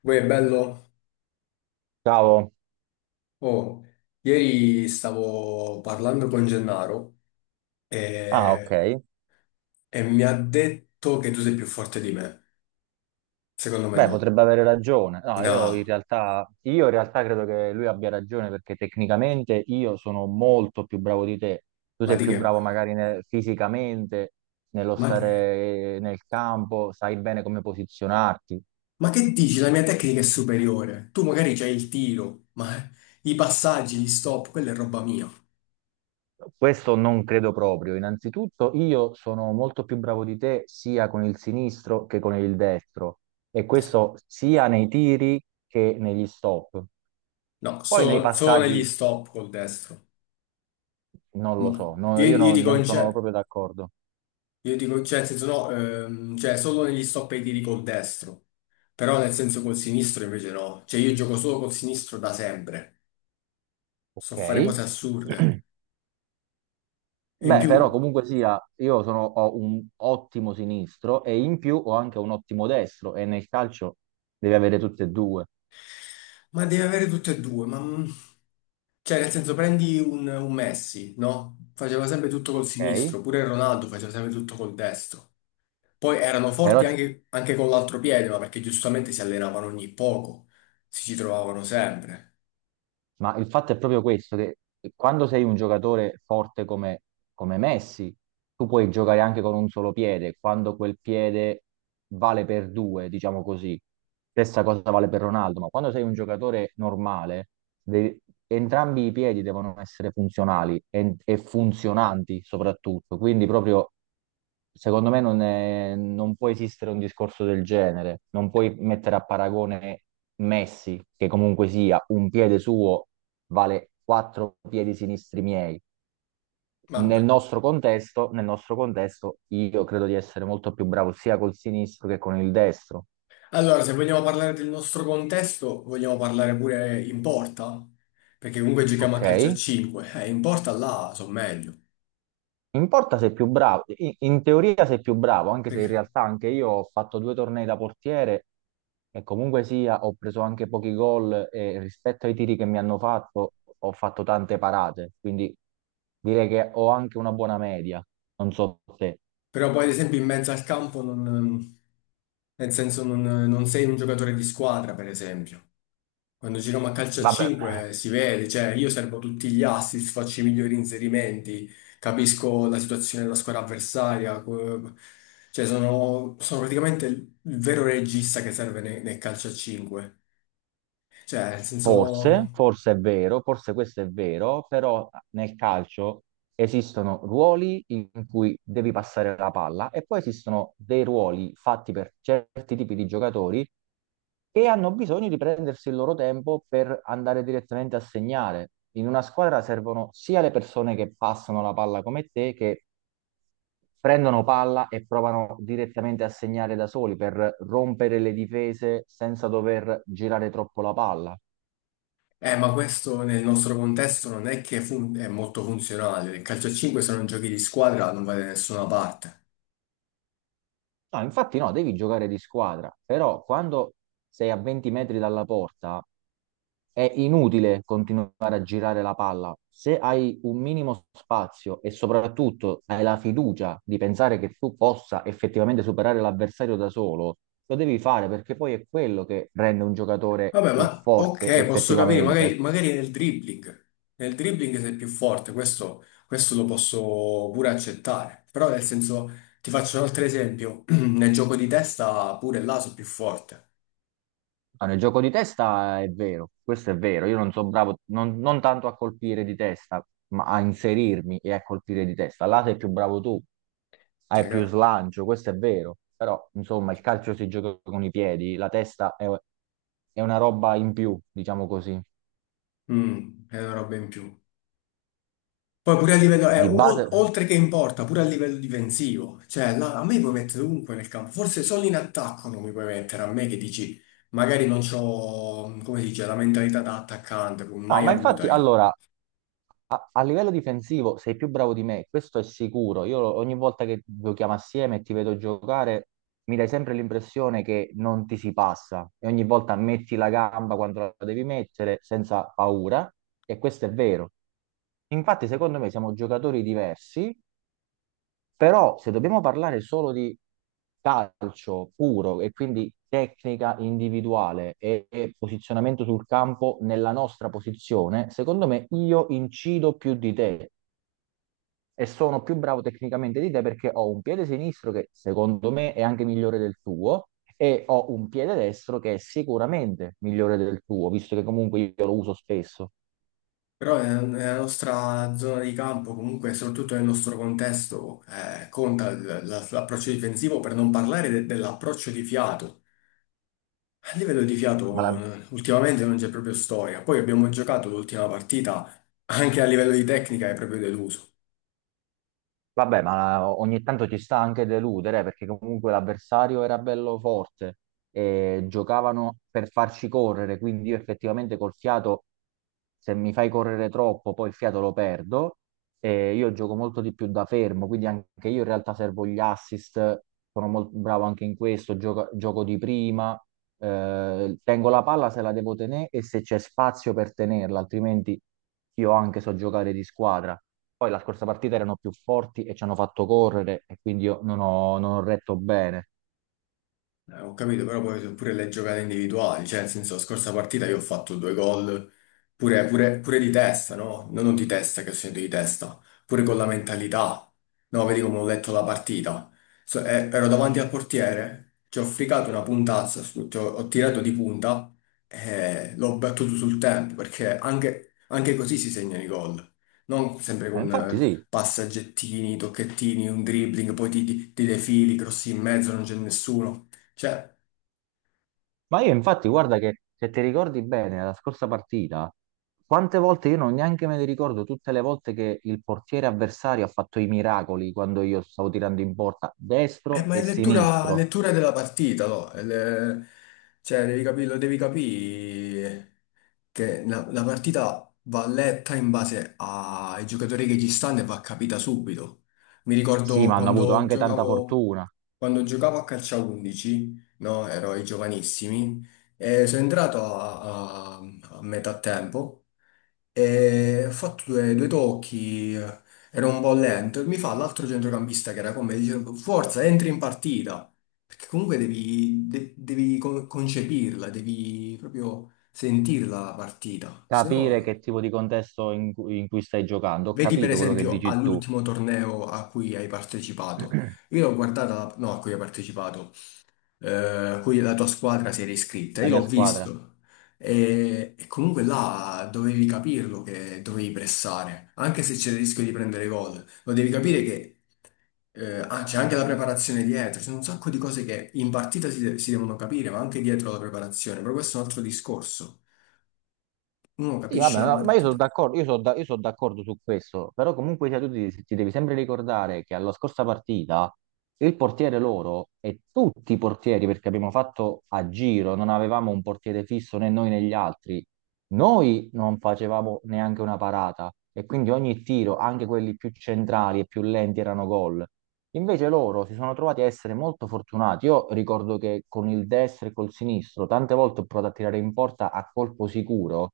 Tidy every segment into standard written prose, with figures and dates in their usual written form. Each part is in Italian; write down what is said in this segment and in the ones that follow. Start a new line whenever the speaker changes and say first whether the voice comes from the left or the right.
left: Poi è bello?
right: Ciao.
left: Oh, ieri stavo parlando con Gennaro
right: Ah, ok.
left: e, e mi ha detto che tu sei più forte di me. Secondo me
right: Beh,
left: no.
right: potrebbe avere ragione. No, io in
left: No,
right: realtà, io in realtà credo che lui abbia ragione perché tecnicamente io sono molto più bravo di te. Tu
left: ma
right: sei
left: di
right: più
left: che
right: bravo
left: parli?
right: magari fisicamente, nello
left: Ma, che-
right: stare nel campo, sai bene come posizionarti.
left: ma che dici? La mia tecnica è superiore. Tu magari c'hai il tiro, ma i passaggi, gli stop, quella è roba mia.
right: Questo non credo proprio. Innanzitutto, io sono molto più bravo di te sia con il sinistro che con il destro, e
left: Eh,
right: questo sia nei tiri che negli stop.
left: No,
right: Poi nei
left: solo negli
right: passaggi.
left: stop col destro.
right: Non lo
left: Ma
right: so, no,
left: io,
right: io
left: io
right: no-
left: dico
right: non
left: in
right: sono
left: cioè,
right: proprio d'accordo.
left: io dico, cioè, nel senso no, cioè solo negli stop e i tiri col destro. Però nel senso col sinistro invece no. Cioè io gioco solo col sinistro da sempre. So fare cose
right: Ok.
left: assurde. E in
right: Beh, però
left: più,
right: comunque sia, ho un ottimo sinistro e in più ho anche un ottimo destro e nel calcio devi avere tutte e due,
left: ma deve avere tutte e due. Cioè nel senso prendi un Messi, no? Faceva sempre tutto col
right: ok?
left: sinistro. Pure il Ronaldo faceva sempre tutto col destro. Poi erano
right: Però,
left: forti anche con l'altro piede, ma perché giustamente si allenavano ogni poco. Si ci trovavano sempre.
right: ma il fatto è proprio questo, che quando sei un giocatore forte come Messi, tu puoi giocare anche con un solo piede, quando quel piede vale per due, diciamo così. Stessa cosa vale per Ronaldo, ma quando sei un giocatore normale, devi- entrambi i piedi devono essere funzionali e funzionanti soprattutto. Quindi proprio secondo me non può esistere un discorso del genere, non puoi mettere a paragone Messi, che comunque sia un piede suo vale quattro piedi sinistri miei.
left: Vabbè.
right: Nel nostro contesto, io credo di essere molto più bravo sia col sinistro che con il destro,
left: Allora, se vogliamo parlare del nostro contesto, vogliamo parlare pure in porta? Perché comunque giochiamo a
right: ok?
left: calcio a 5. In porta là sono meglio.
right: In porta sei più bravo, in teoria sei più bravo, anche se in
left: Perché-
right: realtà anche io ho fatto due tornei da portiere e comunque sia ho preso anche pochi gol e rispetto ai tiri che mi hanno fatto ho fatto tante parate, quindi direi che ho anche una buona media, non so te.
left: Però poi, ad esempio, in mezzo al campo non... Nel senso, non sei un giocatore di squadra, per esempio. Quando giriamo a calcio a
right: Vabbè,
left: 5 si vede, cioè io servo tutti gli assist, faccio i migliori inserimenti, capisco la situazione della squadra avversaria, cioè sono praticamente il vero regista che serve nel calcio a 5. Cioè, nel
right: Forse,
left: senso...
right: forse è vero, forse questo è vero, però nel calcio esistono ruoli in cui devi passare la palla e poi esistono dei ruoli fatti per certi tipi di giocatori che hanno bisogno di prendersi il loro tempo per andare direttamente a segnare. In una squadra servono sia le persone che passano la palla come te, che prendono palla e provano direttamente a segnare da soli per rompere le difese senza dover girare troppo la palla.
left: Ma questo nel nostro contesto non è che è molto funzionale. Il calcio a 5 se non giochi di squadra non va da nessuna parte.
right: No, infatti no, devi giocare di squadra, però quando sei a 20 metri dalla porta è inutile continuare a girare la palla. Se hai un minimo spazio e soprattutto hai la fiducia di pensare che tu possa effettivamente superare l'avversario da solo, lo devi fare perché poi è quello che rende un giocatore
left: Vabbè,
right: più
left: ma
right: forte
left: ok, posso capire,
right: effettivamente.
left: magari nel dribbling. Nel dribbling sei più forte, questo lo posso pure accettare. Però nel senso, ti faccio un altro esempio, nel gioco di testa pure là sono più forte.
right: Ah, nel gioco di testa è vero, questo è vero. Io non sono bravo non tanto a colpire di testa, ma a inserirmi e a colpire di testa. Là sei più bravo tu, hai
left: Cioè,
right: più
left: che-
right: slancio, questo è vero. Però, insomma, il calcio si gioca con i piedi, la testa è una roba in più, diciamo così.
left: è una roba in più. Poi pure a livello,
right: Di base.
left: oltre che in porta, pure a livello difensivo, cioè là, a me puoi mettere ovunque nel campo, forse solo in attacco non mi puoi mettere, a me che dici, magari non c'ho, come si dice, la mentalità da attaccante, come
right: No,
left: mai
right: ma
left: avuta
right: infatti,
left: io.
right: allora, a livello difensivo sei più bravo di me, questo è sicuro. Io ogni volta che giochiamo assieme e ti vedo giocare, mi dai sempre l'impressione che non ti si passa e ogni volta metti la gamba quando la devi mettere senza paura e questo è vero. Infatti, secondo me siamo giocatori diversi però se dobbiamo parlare solo di calcio puro e quindi tecnica individuale e posizionamento sul campo nella nostra posizione, secondo me io incido più di te e sono più bravo tecnicamente di te perché ho un piede sinistro che secondo me è anche migliore del tuo e ho un piede destro che è sicuramente migliore del tuo, visto che comunque io lo uso spesso.
left: Però nella nostra zona di campo, comunque, soprattutto nel nostro contesto, conta l'approccio difensivo, per non parlare dell'approccio di fiato. A livello di
right: Ma
left: fiato,
right: la-
left: ultimamente non c'è proprio storia, poi abbiamo giocato l'ultima partita, anche a livello di tecnica è proprio deluso.
right: Vabbè, ma ogni tanto ci sta anche deludere perché comunque l'avversario era bello forte e giocavano per farci correre, quindi io effettivamente col fiato, se mi fai correre troppo, poi il fiato lo perdo e io gioco molto di più da fermo, quindi anche io in realtà servo gli assist, sono molto bravo anche in questo, gioco di prima, tengo la palla se la devo tenere e se c'è spazio per tenerla, altrimenti io anche so giocare di squadra. Poi la scorsa partita erano più forti e ci hanno fatto correre e quindi io non ho, non ho retto bene.
left: Ho capito, però poi pure le giocate individuali, cioè nel senso, la scorsa partita io ho fatto due gol, pure di testa, no? No, non di testa, che ho segnato di testa, pure con la mentalità. No, vedi come ho letto la partita. Ero davanti al portiere, ci ho fricato una puntazza, ho tirato di punta e l'ho battuto sul tempo, perché anche così si segnano i gol. Non sempre con
right: Infatti sì,
left: passaggettini, tocchettini, un dribbling, poi ti defili, crossi in mezzo, non c'è nessuno. Cioè,
right: ma io infatti guarda che se ti ricordi bene la scorsa partita, quante volte io non neanche me ne ricordo tutte le volte che il portiere avversario ha fatto i miracoli quando io stavo tirando in porta destro
left: ma
right: e
left: è lettura,
right: sinistro.
left: lettura della partita, no? Cioè, devi capirlo, devi capire che la partita va letta in base ai giocatori che ci stanno e va capita subito. Mi
right: Sì,
left: ricordo
right: ma hanno avuto anche tanta fortuna.
left: quando giocavo a calcio a 11, no? Ero ai giovanissimi e sono entrato a metà tempo. E ho fatto due tocchi, ero un po' lento, e mi fa l'altro centrocampista che era con me, dice, forza, entri in partita, perché comunque devi concepirla, devi proprio sentirla la partita, se
right: Capire
left: no,
right: che tipo di contesto in cui stai giocando, ho
left: vedi per
right: capito quello che
left: esempio
right: dici tu,
left: all'ultimo torneo a cui hai partecipato, io l'ho guardata, no, a cui hai partecipato, a cui la tua squadra si era iscritta.
right: la
left: Io
right: mia
left: l'ho
right: squadra.
left: visto e comunque là dovevi capirlo che dovevi pressare, anche se c'era il rischio di prendere gol. Lo devi capire che c'è anche la preparazione dietro, ci sono un sacco di cose che in partita si devono capire, ma anche dietro la preparazione, però questo è un altro discorso. Uno
right: Sì, vabbè,
left: capisce la
right: no, ma io sono
left: partita.
right: d'accordo, io sono d'accordo su questo, però comunque sia, ti devi sempre ricordare che alla scorsa partita il portiere loro e tutti i portieri, perché abbiamo fatto a giro, non avevamo un portiere fisso né noi né gli altri, noi non facevamo neanche una parata e quindi ogni tiro, anche quelli più centrali e più lenti, erano gol. Invece loro si sono trovati a essere molto fortunati. Io ricordo che con il destro e col sinistro tante volte ho provato a tirare in porta a colpo sicuro.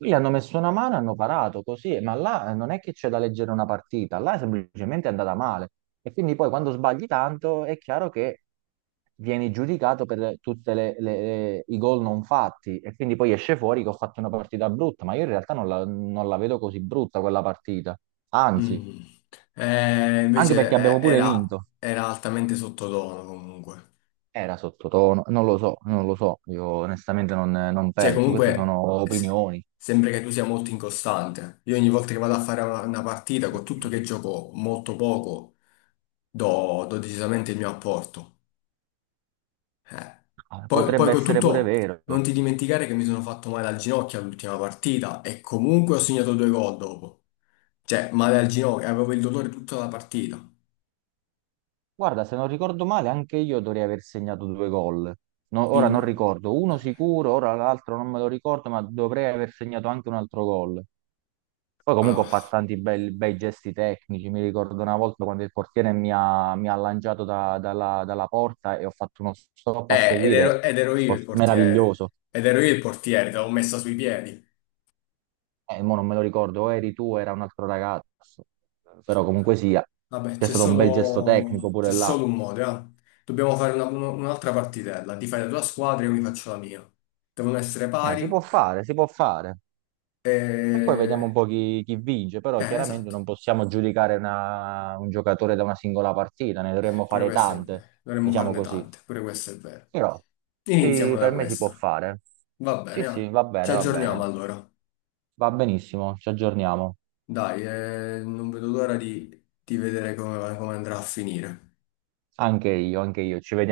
right: Lì hanno messo una mano, hanno parato così, ma là non è che c'è da leggere una partita, là è semplicemente andata male. E quindi poi quando sbagli tanto è chiaro che vieni giudicato per tutti i gol non fatti e quindi poi esce fuori che ho fatto una partita brutta, ma io in realtà non la vedo così brutta quella partita. Anzi,
left: Mm. Eh,
right: anche
left: invece
right: perché abbiamo pure vinto.
left: era altamente sottotono comunque.
right: Era sottotono, non lo so, non lo so, io onestamente non
left: Cioè,
right: penso, queste
left: comunque,
right: sono opinioni.
left: sembra che tu sia molto incostante. Io ogni volta che vado a fare una partita, con tutto che gioco molto poco, do decisamente il mio apporto. Eh.
right: Ah,
left: Poi
right: potrebbe
left: con
right: essere pure
left: tutto,
right: vero.
left: non ti dimenticare che mi sono fatto male al ginocchio all'ultima partita e comunque ho segnato due gol dopo. Cioè, male al ginocchio, avevo il dolore tutta la partita.
right: Guarda, se non ricordo male, anche io dovrei aver segnato due gol. No, ora
left: Sì.
right: non ricordo, uno sicuro, ora l'altro non me lo ricordo, ma dovrei aver segnato anche un altro gol. Poi comunque ho fatto
left: Ah.
right: tanti bei gesti tecnici, mi ricordo una volta quando il portiere mi ha lanciato dalla porta e ho fatto uno stop a seguire,
left: Ed ero io il portiere.
right: meraviglioso.
left: Ed ero io il portiere, te l'avevo messa sui piedi.
right: Mo non me lo ricordo, o eri tu o era un altro ragazzo, però comunque sia,
left: Vabbè,
right: c'è stato un bel gesto tecnico
left: c'è
right: pure là.
left: solo un modo, eh. Dobbiamo fare un'altra partitella. Ti fai la tua squadra e io mi faccio la mia. Devono essere pari
right: Si può fare, si può fare. E poi vediamo un
left: e...
right: po' chi vince, però chiaramente
left: Esatto.
right: non possiamo giudicare un giocatore da una singola partita, ne dovremmo
left: Pure
right: fare
left: questo è vero.
right: tante,
left: Dovremmo
right: diciamo
left: farne
right: così.
left: tante, pure questo è vero.
right: Però
left: Iniziamo
right: sì,
left: da
right: per me si può
left: questa.
right: fare.
left: Va bene,
right: Sì,
left: eh.
right: sì, va
left: Ci
right: bene, va
left: aggiorniamo
right: bene.
left: allora.
right: Va benissimo, ci aggiorniamo.
left: Dai, non vedo l'ora di vedere come andrà a finire.
right: Anche io, ci vediamo.